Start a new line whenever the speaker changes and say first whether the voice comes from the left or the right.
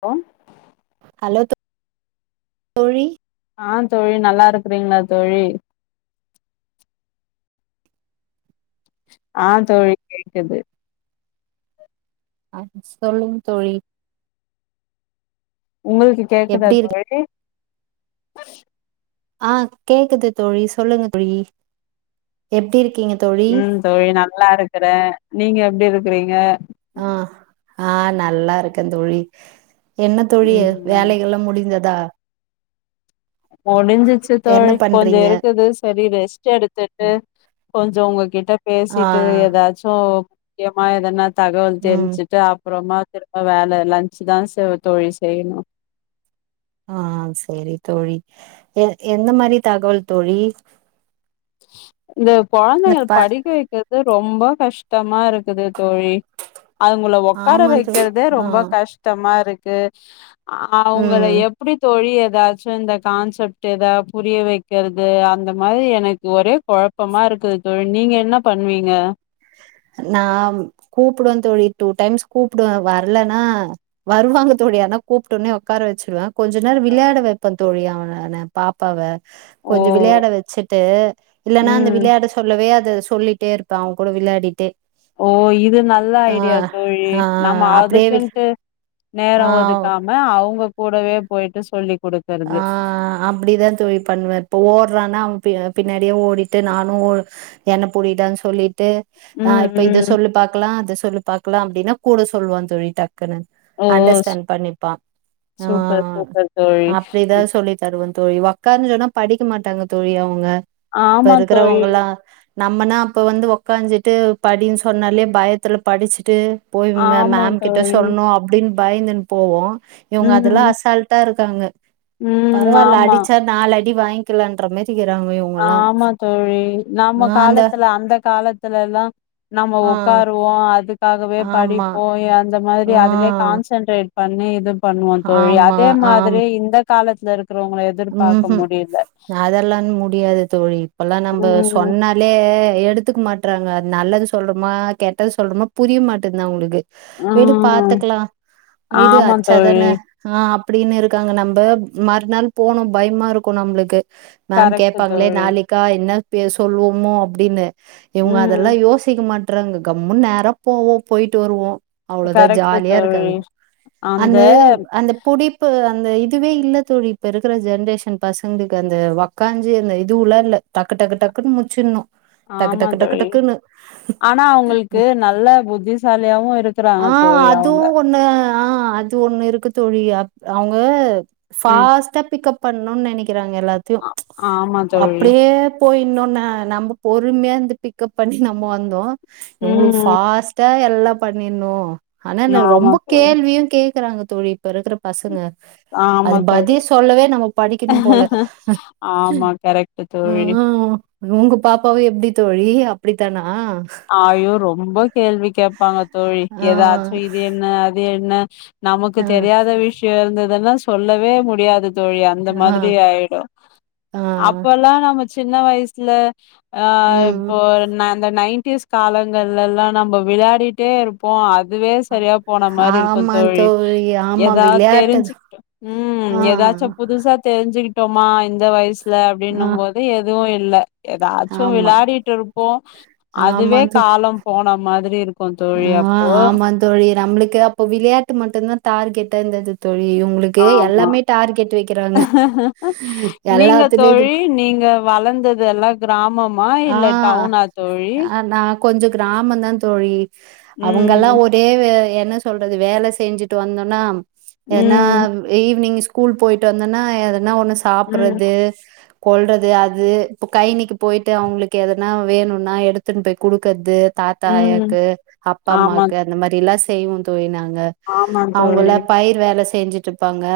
left: வோ
right: hello தோழி
left: ஆ தோழி நல்லா இருக்கறீங்களா தோழி ஆ தோழி கேக்குது
right: அ சொல்லுங் தோழி
left: உங்களுக்கு கேக்குதா
right: எப்டி இரு
left: தோழி ஹ
right: ஆ கேக்குது தோழி சொல்லுங்க தோழி எப்டி இருக்
left: ம் தோழி நல்லா இருக்கறே நீங்க எப்டி இருக் க்கிறீங்க
right: ஆ ஆ நல்லா இருக்க தோழி என்ன தோழி
left: ம்
right: வேலைகல்லா முடிந்ததா
left: முடிஞ்சிச்சி
right: என்ன
left: தோழி கொஞ்ச
right: பண்றீங்க
left: இருக்குது சரி ரெஸ்ட் எடுத்துட்டு கொஞ்சோ உங்க கிட்ட
right: ஆ
left: பேசிட்டு ஏதாச்சு க்கியமா எதனா தகவல்
right: ம்
left: தெரிஞ்சிட்டு அப்புறமா திரும்ப வேல லஞ்சிதா செ தோழி செய்யனு
right: ஆ சரி தோழி எ எந்த மாரி தகவல் தோழி
left: இந்த
right: இந்த ப
left: கொழந்தைகள் படிக்க வைக்கிறது ரொம்ப ரொம்ப கஷ்டமா இருக்குது தோழி அதுங்கள உக்கார
right: ஆமா தோழி
left: வைக்கிறதே
right: ஆ
left: ரொம்ப கஷ்டமா இருக்கு க அவங்கள
right: ம்
left: எப்டி தொழியது ஏதாச்சு இந்த கான்செப்ட் ஏதாவது புரிய வைக்கிறது அந்த மாதிரி எனக்கு ஒரே குழப்பமா இருக்குது தோழி நீங்க என்ன பண்ணுவீங்க
right: நா கூப்பிடுவே தோழி டூ டைம்ஸ் கூப்பிடுவே வரலைன்னா வருவாங்க தோழி ஆனா கூப்டோனே உக்கார வச்சுருவே கொஞ்ச நேரோ விளையாட வைப்ப தோழியவன பாப்பாவ கொஞ்ச
left: ஓ
right: விளையாட வச்சுட்டு இல்லைன்னா அந்த
left: ம்
right: விளையாட சொல்லவே அது சொல்லிட்டே இருப்பா கூட விளையாடிட்டே
left: ஓ இது நல்ல
right: ஆ
left: ஐடியா தோழி
right: ஆ
left: நம்ம
right: அப்டியே
left: அதுக்குன்ட்டு நேரோ
right: ஆ
left: ஒதுக்காம அவங்க போ கூடவே போயிட்டு சொல்லி
right: ஆ
left: குடுக்கறது
right: அப்படித்தா தோழி பண்ணுவே இப்ப ஓடுறானா பின்னாடியே ஓடிட்டு நானு என்ன புடிடான்னு சொல்லி ட்டு ஆ
left: ம்
right: இப்ப இத
left: ம்
right: சொல்லூ பா்கக்கலா அத சொல்லூ பா இருக்லா அப்டின்னா சொல்லுவா தோழி டக்கு னு
left: ஓ சூ-
right: அண்டர்ஸ்டாண்ட் பண்ணிப்பா
left: சூப்பர் சூப்பர் தோழி
right: இதா சொல்லி தரு தோழி வக்கார்ன்னு சொன்னா படிக்க மாட்டாங்க தோழி அவுங்க இப்ப
left: ஆமா தோழி
right: இருக்கிறவங்கல்லா நம்மனா அப்போ வந்து உக்காஞ்சிட்டு படின்னு சொன்னாலே பயத்துல படிச்சுட்டு போய் மே
left: ஆமா
right: மேம் கிட்ட
left: தோழி
right: சொல்லணு அப்டின்னு பயந்துனு போவோ இவங்க அதெல்லா
left: ம்
right: அசால்ட்டா இருக்கு இருக்காங்க
left: ம் ஆமா
right: வாங்கிக்கலாம்ன்றமே
left: ஆமா தோழி
right: ஆ
left: நம்ம
right: அந்த
left: காலத்துல அந்த காலத்துலல்லா நம்ம
right: ஆ
left: ஒக்காருவோ அதுக்காகவே
right: ஆமா
left: படிப்போ அந்த அந்த மாதிரி
right: ஆ
left: அதுலே கான்சன்ட்ரேட் பண்ணி இது பண்ணுவோ தோழி
right: ஆமா
left: அதே
right: ஆம்
left: மாதிரி இந்த காலத்து ச இருக்குறவங்ள எதிர்பாக்க
right: ம்ஹும்
left: முடியல
right: அதெல்லா முடியாது தோழி இப்பல்லா நம்ப
left: ம்
right: சொன்னாலே எடுத்துக்க மாட்ட றாங்க நல்லது சொல்றோமா கெட்டது சொல்றோமா புரிய மாட்டேங்குது அவுங்களுக்கு விடு
left: ம்
right: பாத்துக்கலா விடு
left: ஆமா
right: அச்சாதான
left: தோழி
right: ஆ அப்டின்னு இருக்காங்க நம்ப மறுநாள் போனு பயமா இருக்கு நம்மளுக்கு மேம்
left: கரெக்ட்
right: கேப்பாங்களே
left: தோழி
right: நாளைக்கா என்ன சொல்லுவோமோ அப்டின்னு இவுங்க
left: ம்
right: அதெல்லா யோசிக்க மாட்ட ட்றாங்க கம்முன் நேரா போவோ போயிட்டு வருவோ அவ்ளவுதா
left: கரெக்ட்
right: ஜாலியா
left: தோழி
right: இருக்காங்க அந்த அந்த புடிப்பு அந்த இதுவே இல்ல தோழி இப்ப இருக்குற ஜென்ரேஷன் பசங்களுக்கு அந்த உக்காஞ்சி அந்த இது உள்ளல இல்ல டக்கு டக்கு டக்குன்னு முச்சிடனு டக்கு
left: ஆமா
right: டக்கு டக்கு
left: தோழி
right: டக்குன்னு
left: ஆனா அவங்களுக்கு நல்ல புத்திசாலியாவு இருக்கிறாங்க
right: ஆ
left: தோழி
right: அதுவு
left: அவங்க
right: ஒன்னு ஆ அது ஒன்னு இருக்கு தோழி அ அவுங்க
left: ம்
right: பாஸ்ட் பிக்அப் பண்ணுனு நெனக்கு விக்குறாங்க எல்லாத்தையு
left: ஆ- ஆமா தோழி
right: அப்டியே போய் இன்னொன்ன நம்ம பொறுமையா வந்து பிக்கப் பண்ணி நம்ம வந்தோ உங்களுக்கு
left: ம்
right: ஃபாஸ்டா நல்லா பண்ணிரனு ஆனா நா
left: ஆமா
right: ரொம்ப
left: தோழி
right: கேள்வியு கே இருக்குறாங்க தோழி இப்ப இருக்க பசங்க
left: ஆமா
right: அது
left: தோழி
right: பதி இப்பே நம்ம படிக்கணு போல
left: ஆமா கரெக்ட் தோழி
right: ம் உங்க பாப்பாவு எப்டி தோழி அப்டித்தானா
left: ஆயோ ரொம்ப கேள்வி கேப்பாங்க தோழி
right: ஆ
left: எதாச்சு இது என்ன அது என்ன [inaudible] நமக்கு
right: ஆ
left: தெரியாத விஷ்யோ இருந்ததுன்னா சொல்லவே முடியாது தோழி அந்த
right: ஆ
left: மாரி ஆயிடு
right: ஆ
left: அப்பெல்லா நம்ம சி ன்ன வயசுல ஆ
right: ம்
left: இப்போ
right: ஆ
left: ந அந்த நைன் டிஸ் காலங்கல்லா நம்ம விளையாடிட்டே இருப்போ அ இதுவே சரியா போன மாரி இருக்கு
right: ஆமா
left: தோழி
right: ஆமா
left: எதா
right: விளையாட்டு
left: தெரிஞ்சி
right: தான்.
left: ம்
right: ஆ
left: எதாச்சு புதுசா தெரிஞ்சிக்கி டோமா இந்த வயஸ் இல்ல
right: ஆ
left: அப்பிடின்னு
right: ஆ,
left: போது எதுவு இ இல்ல எதாச்சு
right: ஆமா.
left: விளையாடிட்டு இருப்போ
right: ஆமா
left: அதுவே
right: தோழி.
left: காலம் போனமா மாதிரி இருக்
right: ஆ ஆமா தோழி நம்மளுக்கு அப்போ விளையாட்டு மட்டுதா தார்கெ ட்டு இந்தது தோ
left: ஆமா
right: வைக்கிறாங்க.
left: நீங்க
right: எல்லாத்துலயும் இது
left: தோழி நீங்க வளந்தது எல்லா கிராமம் மா இல்ல டவுனா தோழி
right: கொஞ்ச கிராமந்தா தோழி அவங்கெல்லா
left: ம்
right: ஒரே வே எ என்ன சொல்றது வேல செஞ்சுட்டு வந்தோனா ஏன்னா
left: ம்
right: ஈவினிங் ஸ்கூல் போயிட்டு வந்தன்னா எதனா ஒன்னு
left: ம்
right: சாப்பறது கொல்றது அது இப்ப கை நீக்கு போயி ட்டு அவங்களுக்கு எதனா வேணுன்னா எடுத்துன்னு போய் குடுக்கறது தாத்தா
left: ம்
right: ஆயாக்கு அப்பா
left: ஆமா
right: அம்மாக்கு அந்த மாரில்லா செய்வோ தோழி நா
left: ஆமா
right: அவுங்கள
left: தோழி
right: பயிர் வேல செஞ்சுட்டுருப்பாங்க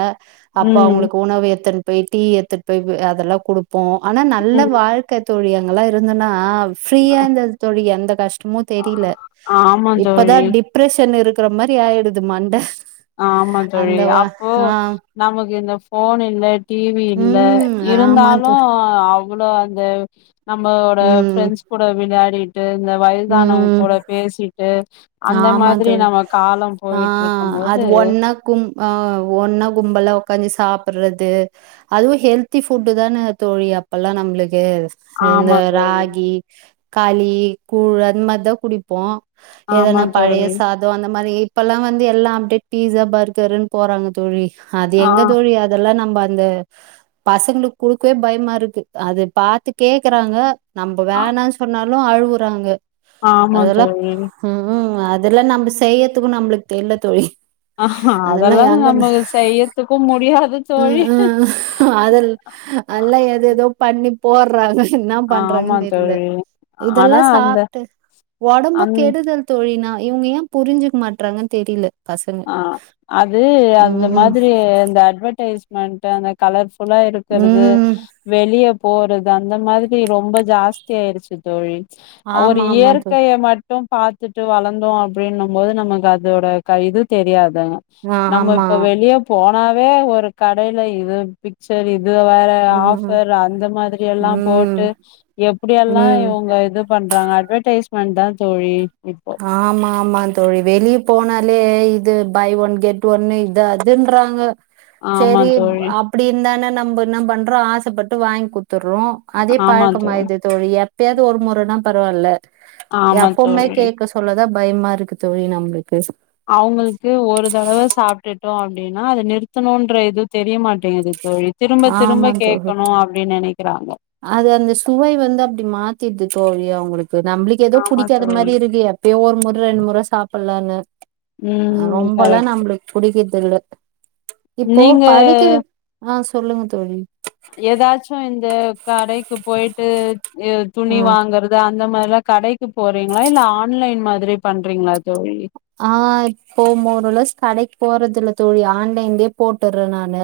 right: அப்ப
left: ம்
right: அவுங்களுக்கு உணவு எத் போய் டீ எடுத்துட்டு போய் அதெல்லா குடு ப்போ ஆனா நல்ல
left: ம்
right: வாழ்க்க தோழி அங்களா இருந்துனா ஆ ஃரீயா இருந்தது தோழி அந்த மோ தெரியல
left: ஆமா
right: இப்பதா
left: தோழி
right: டிப்ரெஷன் இருக்கு அப்புற மாதிரி ஆயிடுது மண்ட
left: ஆ ஆமாந்தோழி
right: அந்த வா
left: அப்போ
right: ஆ
left: நமக்கு இந்த ஃபோனு இல்ல டிவி இல்ல
right: ம் ஆமா
left: இருந்தாலு
right: தோழி
left: அவ்ளோ அந்த நம்ம ஓட
right: ம்
left: ஃரெண்ட்ஸ் கூட விளாடி இந்த வயதானவ
right: ம்
left: கூட பேசிட்டு அந்த
right: ஆமா
left: மாதிரி
right: தோழி
left: நம்ம காலோ
right: ஆ
left: போயிட்டு இருக்கும் போது
right: ஒன்னா கும் அ ஒன்னா கும்பல் ஒக்காந்து சாப்புட்றது அதுவு ஹெல்த்தி ஃபுட்டு தான தோழி அப்பெல்லா நம்மளுக்கு இந்த இந்த
left: ஆமா தோழி
right: ராகி கலி கூழ் அந்த மாதிரிதா குடிப்போ
left: ஆமா
right: எதனா பழைய
left: தோழி
right: சாதோ அந்த மாதிரி இப்பல்லா வந்து எல்லா அப்டேட் பீஸா பர்கர்ன்னு போறாங்க தோழி அது
left: ஆ
right: எங்க தோழி அதெல்லா நம்ம அந்த பசங்களுக்கு குடுக்கவே பயமா இருக்கு அத பாத்து கேக்குறாங்க நம்ப
left: ஆ
right: வேணானு சொன்னாலு அழுவுறாங்க
left: ஆமா தோழி
right: உம் அதெல்லா நம்ம செய்யுறத்துக்கு நம்மளுக்கு தெரில்ல தோழி
left: ஆ அதெல்லா நம்ம செய்யறத்துக்கு முடியாது
right: ம்
left: தோழி
right: ம் அதல் போடுறாங்க என்ன
left: ஆமா
right: பண்றதுன்னு தெரில்ல
left: தோழி ஆனா
right: இதெல்லா
left: அந்த
right: சாப்ட்டு ஒடம்பு
left: அந்
right: கெடுதல் தோழி நா இவுங்க ஏ புரிஞ்சுக்க மாட்றாங்கன் தெரியல
left: ஆ அது அந்த
right: ம்
left: மாதிரி அ அட்வர்டைஸ் மென்ட்டு அந்த கலர்ஸ் குழாய் இருக்குறது
right: ம்
left: வெளிய போறது அந்த மாதிரி ரொம்ப ஜாஸ்தி ஆயிடுச்சு தோழி ஒரு
right: ஆமா ஆமா தோழி
left: இயற்கைய மட்டு பாத்துட்டு வளந்தோ அப்டின்னு போது நமக்கு அதோட கா இது தெரியாது
right: ஆ
left: நம்ம
right: ஆமா
left: இப்ப வெளிய போன சும்மாவே ஒரு கடய்ல எதோ பிச்சரு இது இது வேற
right: ம்
left: ஆபர் அந்த மாதிரி எல்லா போட்டு
right: ம்
left: எப்டியெல்லா
right: ம்
left: இவுங்க இது பண்றாங்க அட்வர்டைஸ் மண்டா தோழி
right: ஆமா ஆமா தோழி வெளிய போனா இது பை ஒன் கெட் ஒன்னு இது அதுன்றாங்க
left: ஆமா
right: சரி
left: தோழி
right: அப்டி இருந்தான நம்ப என்ன பண்றோ ஆசப்பட்டு வாங்கி குடுத்து குடுத்துற்றோ அதே பழக்கம் ஆயிருது தோழி எப்பயாது ஒரு முறன்னா பரவாயில்ல
left: ஆமா தோழி
right: தா பயமா இருக்கு தோழி நம்மளுக்
left: அவுங்களுக்கு ஒரு தடவ சாப்ட்டுட்டு அப்டின்னா அத நிறுத்தணூன்ற எதுவு தெரியமாட்டேங்குது தோழி திரும்ப
right: ஆமா
left: திரும்ப
right: தோழி
left: கேக்கணு அப்டின்னு நெனக்குறாங்க
right: அது அந்த சுவை வந்து அப்டி மாத்திடுது தோழி அவுங்களுக்கு நம்மளுக்கு ஏதோ
left: ஆமா
right: புடிக்காத
left: தோழி
right: மாதிரி இருக்கு எப்பயோ ஒரு மொற ரெண்டு மொற சாப் அப்டில்லா இல்ல
left: ம்
right: ரொம்பல்லா
left: கரெக்ட்
right: நம்மளுக்கு புடிக்குது இல்ல இப்போ
left: நீங்க
right: படிக்கவைக் ஆ சொல்லுங்க தோழி
left: ஏதாச்சு இந்த கடைக்கு போயிட்டு
right: ஆ
left: துணி வாங்குறது இந்த மாதிரிலா கடைக்கு போறீங்ளா இல்ல ஆன்லைன் மாதிரி பண்றீங்ளா தோழி
right: ஆ இப்போ போ ஒருல கடைக்கு போறது இல்ல தோழி ஆன்லைன்லயே போட்டுறே நானு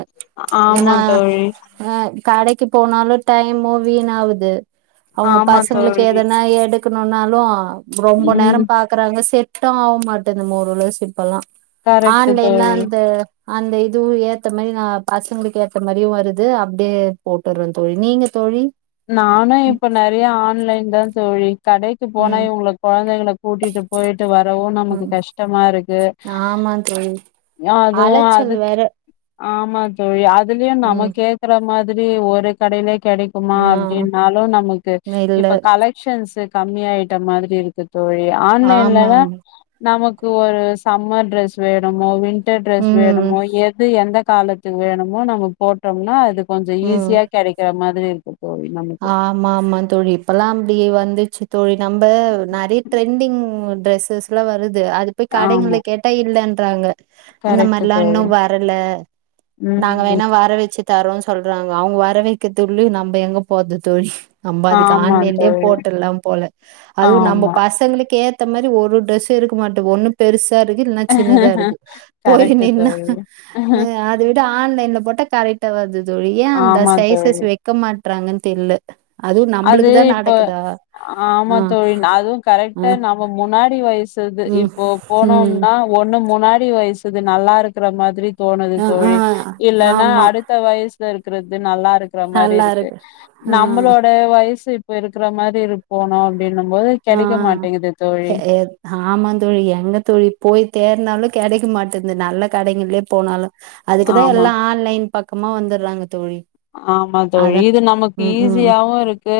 left: ஆமா
right: ஏனா
left: தோழி
right: ஆ கடைக் போனாலு டைமு வீணா ஆகுது அவுங்க
left: ஆமா
right: பசங்களுக்கு
left: தோழி
right: எதனா எடு இருக்கனு நாலு ரொம்ப நேரோ
left: ம்
right: பாக்குறாங்க ச ஆ மரு ந்த ம ஒரு ஓரளவு சிப்பெல்லா
left: கரெக்ட்டு
right: ஆன்லைல்ல
left: தோழி
right: அந்த அந்த இதுவு ஏத்த மாதிரி நா பசங்களுக்கு ஏத்த மாதிரியு வருது அப்டியே போட்டுறே தோழி நீங்க தோழி
left: நானு இப்ப நெறய ஆன்லைன்தா தோழி கடைக்கு போனா
right: ம்
left: இவுங்கள கொழந்தைங்கள கூட்டிட்டு போய் வரவு நமக்கு கஷ்டமா இருக்கு
right: ஆமாந்தோழி
left: அதுவு அது
right: அலச்சல் வேற
left: ஆமா தோழி அ அதுலயு நம்ம
right: ம்
left: கேக்குற மாரி ஒரு கடையிலே கெடை இருக்குமா
right: ஆ
left: அப்டின்னாலு நமக்கு
right: இல்ல
left: இப்ப கலெக்க்ஷன்ஸு கம்மி ஆயிட்ட மாதிரி இருக்குது தோழி
right: ஆமா
left: ஆன்லைன்லதா
right: ஆமா
left: நமக்கு ஒரு சம்மர் ட்ரெஸு வேணுமோ ட்ரெஸ் வேணுமோ
right: ம்
left: எது எந்த காலத்துக்கு வேணுமோ நம்ம போட்டோம்னா அது கொஞ்சொ ஈஸியா கெடைக்கிற மாதிரி இரு
right: ஆமாமா தோழி இப்பல்லா அப்டியே வந்துச்சு தோழி நம்ப நறைய ட்ரெண்டிங் டிரெஸ்ஸஸ்லா வரு து அது போய்
left: ஆமா
right: கடைங்கள்ல கேட்டா இல்லன் றாங்க அந்த
left: கரெக்ட்
right: மார்லா இன்னு
left: தோழி
right: வரல நாங்க
left: ம்
right: வேணா வர வச்சு தரோ சொல்றாங்க அவுங்க வர வக்கிற்துள்யு நம்ப எங்க போது தோழி நம்ப அதுக்கு
left: ஆமா
right: ஆன்லைன்லே
left: தோழி
right: போட்லா போல அதுவு நம்ப
left: ஆமா
right: பசங்களுக்கே த்த மாரி ஒரு ட்ரெஸ்ஸு இருக்க மாட்டு ஒன்னு பெரு சா இருக்கு இல்னா சின்னதா இருக்கு போய்
left: கரெக்ட்
right: நின்னா
left: தோழி
right: அத விட ஆன்லைன்ல போட்டா கரெக்டா வருது தோழி ஏ அந்த
left: ஆமா
right: சைசஸ்
left: தோழி
right: வக்க மாட் றாங்கன் தெல்ல
left: அது இப்ப ஆமா
right: ஆ
left: தோழி அதுவு
right: ஆ
left: கரெக்டா நம்ம முன்னாடி வயசுது
right: ம்
left: இப்போ
right: ம்
left: போனோம்னா ஒன்னு முன்னாடி வயசு க்கது நல்லா இருக்குற மாதிரி தோனுது
right: ஆ ஆ
left: தோழி இல்லேனா
right: ஆமா
left: அடுத்த வயசுல இரு க்கிறது நல்லாருக்குற மாரி இருக்கு
right: ஆ
left: நம்மளோ வயசு இப்ப இருக்குற மாரி இருப்போனோ அப்டின்னும் போது
right: ஆ
left: கெடைக்க மாட்டேங்குது
right: எ‌
left: தோழி
right: ஆமாந்தோழி எங்க தோழி போய் தேர்ந்தாலு கெடைக்க மாட்டெந்து நல்ல கடைங்கள்லே போனாலு அதுக்குதா
left: ஆமா
right: எல்லா ஆன்லைன் பக்கமா வந்துர்றாங்க தோழி
left: ஆமா தோழி
right: அதா
left: இது நமக்கு
right: ம் ம்
left: ஈஸியாவு இருக்கு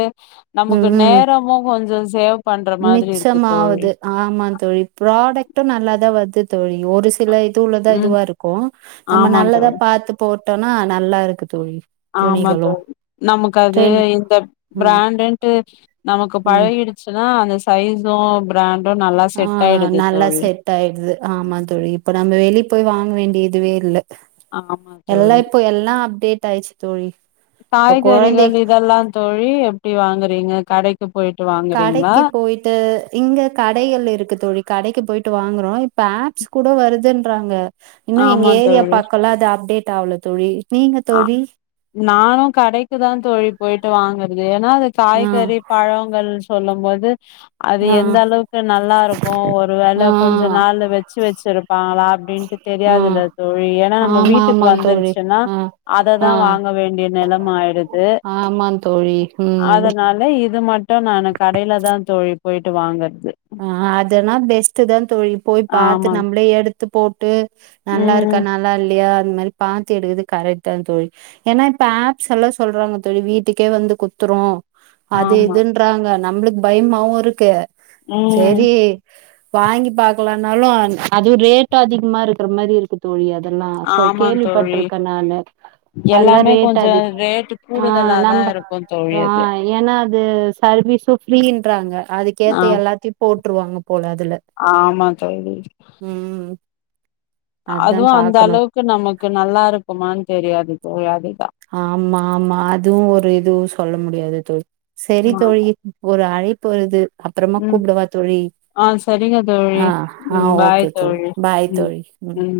right: ம்
left: நமக்கு
right: ம்
left: நேரமு கொஞ்ச சேவ் பண்ற மாதிரி இருக்கு தோழி
right: மிச்சமாவுது ஆமா தோழி ப்ராடெக்ட்டு நல்லாதா வ தோழி ஒரு சில தூலதா
left: ம்
right: இதுவா இருக்கும் நம்ம
left: ஆமா
right: நல்லதா
left: தோழி
right: பாத்து போ நா நல்லா இருக்கு தோழி
left: ஆமா
right: துணிகளு
left: தோழி நமக்கு அது
right: ட்ரெண்
left: இந்த
right: ம்
left: பிராண்டுண்டு நமக்கு
right: ம்
left: பழகிடுச்சுன்னா அந்த சைஸசும் பிராண்ட்
right: ஆ நல்லா செட் ஆயிடுது ஆமா தோழி இப்ப நம்ம வெளிய போய் வாங்க வேண்டி இதுவே இல்ல
left: ஆமா
right: எல்லா
left: தோழி
right: இப்போ எல்லா அப்டேட் டுச்சு தோழி இப்ப கொழந்தை
left: காய்கறிகள் இதெல்லா தோழி எப்டி வாங்குறீங்க கடை
right: கடைக்கு போயிட்டு இங்க கடைகள் இருக்கு தோழி கடைக்கு போயிட்டு வாங்க அப்றோ இப்ப ஆப்ஸ் கூட வருதுன்றாங்க இன்னும் எங்க
left: ஆமா
right: ஏரியா
left: தோழி
right: பக்கலா அது அப்டேட் தாவல தோழி நீங்க தோழி
left: நானும் கடை க்கு தான் தோழி போயிட்டு வாங்குறது ஏன்னா அது
right: ஆ
left: காய்கறி பழங்கள் சொல்லும் போது அது
right: ஆ
left: எந்த அளவுக்கு நல்லா இருக்கும் ஒரு வேளை
right: ஆ
left: கொஞ்சம் நாள் வச்சு வச்சிருப்பாங்களா அப்டின்ட்டு
right: ஆ
left: தெரியாதுல தோழி ஏன்னா நம்ம
right: ஆமா
left: வீட்டுக்கு
right: ஆமா தோழி
left: வந்துருச்சுன்னா
right: ஆ
left: அததா
right: ஆ
left: வாங்க வேண்டிய நேலம ஆயிடுது
right: ஆமா தோழி ம்
left: அதனால இது மட்டும் நா கடையில தா தோழி போயிட்டு வாங்க
right: அதெனா பெஸ்ட் தா தோழி போய் பாத்து
left: ஆமா
right: நம்மளே எடுத்து போட்டு நல்லா இருக்கா
left: ம்
right: நல்லா இல்லயா மாரி பாத்தி எடுக்குது கரெக்ட தா தோழி ஏன்னா இப்ப ஆப்ஸ் எல்லா சொல்றாங்க தோழி வீட்டுக்கே வந்து குடுத்துறோ அது
left: ஆமா
right: இதுன்றாங்க நம்மளுக்கு பயமாவும் இருக்கு
left: ம்
right: செரி வாங்கி பாக்கலாம்னாலும் அதுவும் ரேட் அதிகமா இருக்கிற மாரி இருக்கு தோழி அது நா
left: ஆமா தோழி
right: கேள்விப்பட்டிருக்கேன் நானு அதுல
left: எல்லாமே
right: ரேட்
left: கொஞ்ச
right: அதிக
left: ரேட்டு
right: ஆ
left: கூடுதலாதா
right: நம்ம
left: இருக்கு தோழி
right: ஆ
left: அது
right: ஏன்னா அது சர்வீஸும் ஃப்ரீ இன்றாங்க
left: ஆ
right: அதுக்கேத்த எல்லாத்தையும் போட்ருவாங்க போது அதுல
left: ஆமா
right: ம் அதா
left: அதுவும் அந்த
right: பாக்கணு
left: அளவுக்கு நமக்கு நல்லா இருக்குமானு தெரியாது போயாது
right: ஆமா ஆமா அதுவு ஒரு இதுவு சொல்ல முடியாது தோழி செரி தோழி
left: ஆமா
right: ஒரு அழை ப்பு வருது அப்புறமா
left: ம்
right: கூப்புடவா தோழி
left: ஆ சரிங்க தோழி
right: ஆ ஆ
left: ம் பாய்
right: ஓகே தோழி பாய்
left: ம்
right: தோழி
left: ம்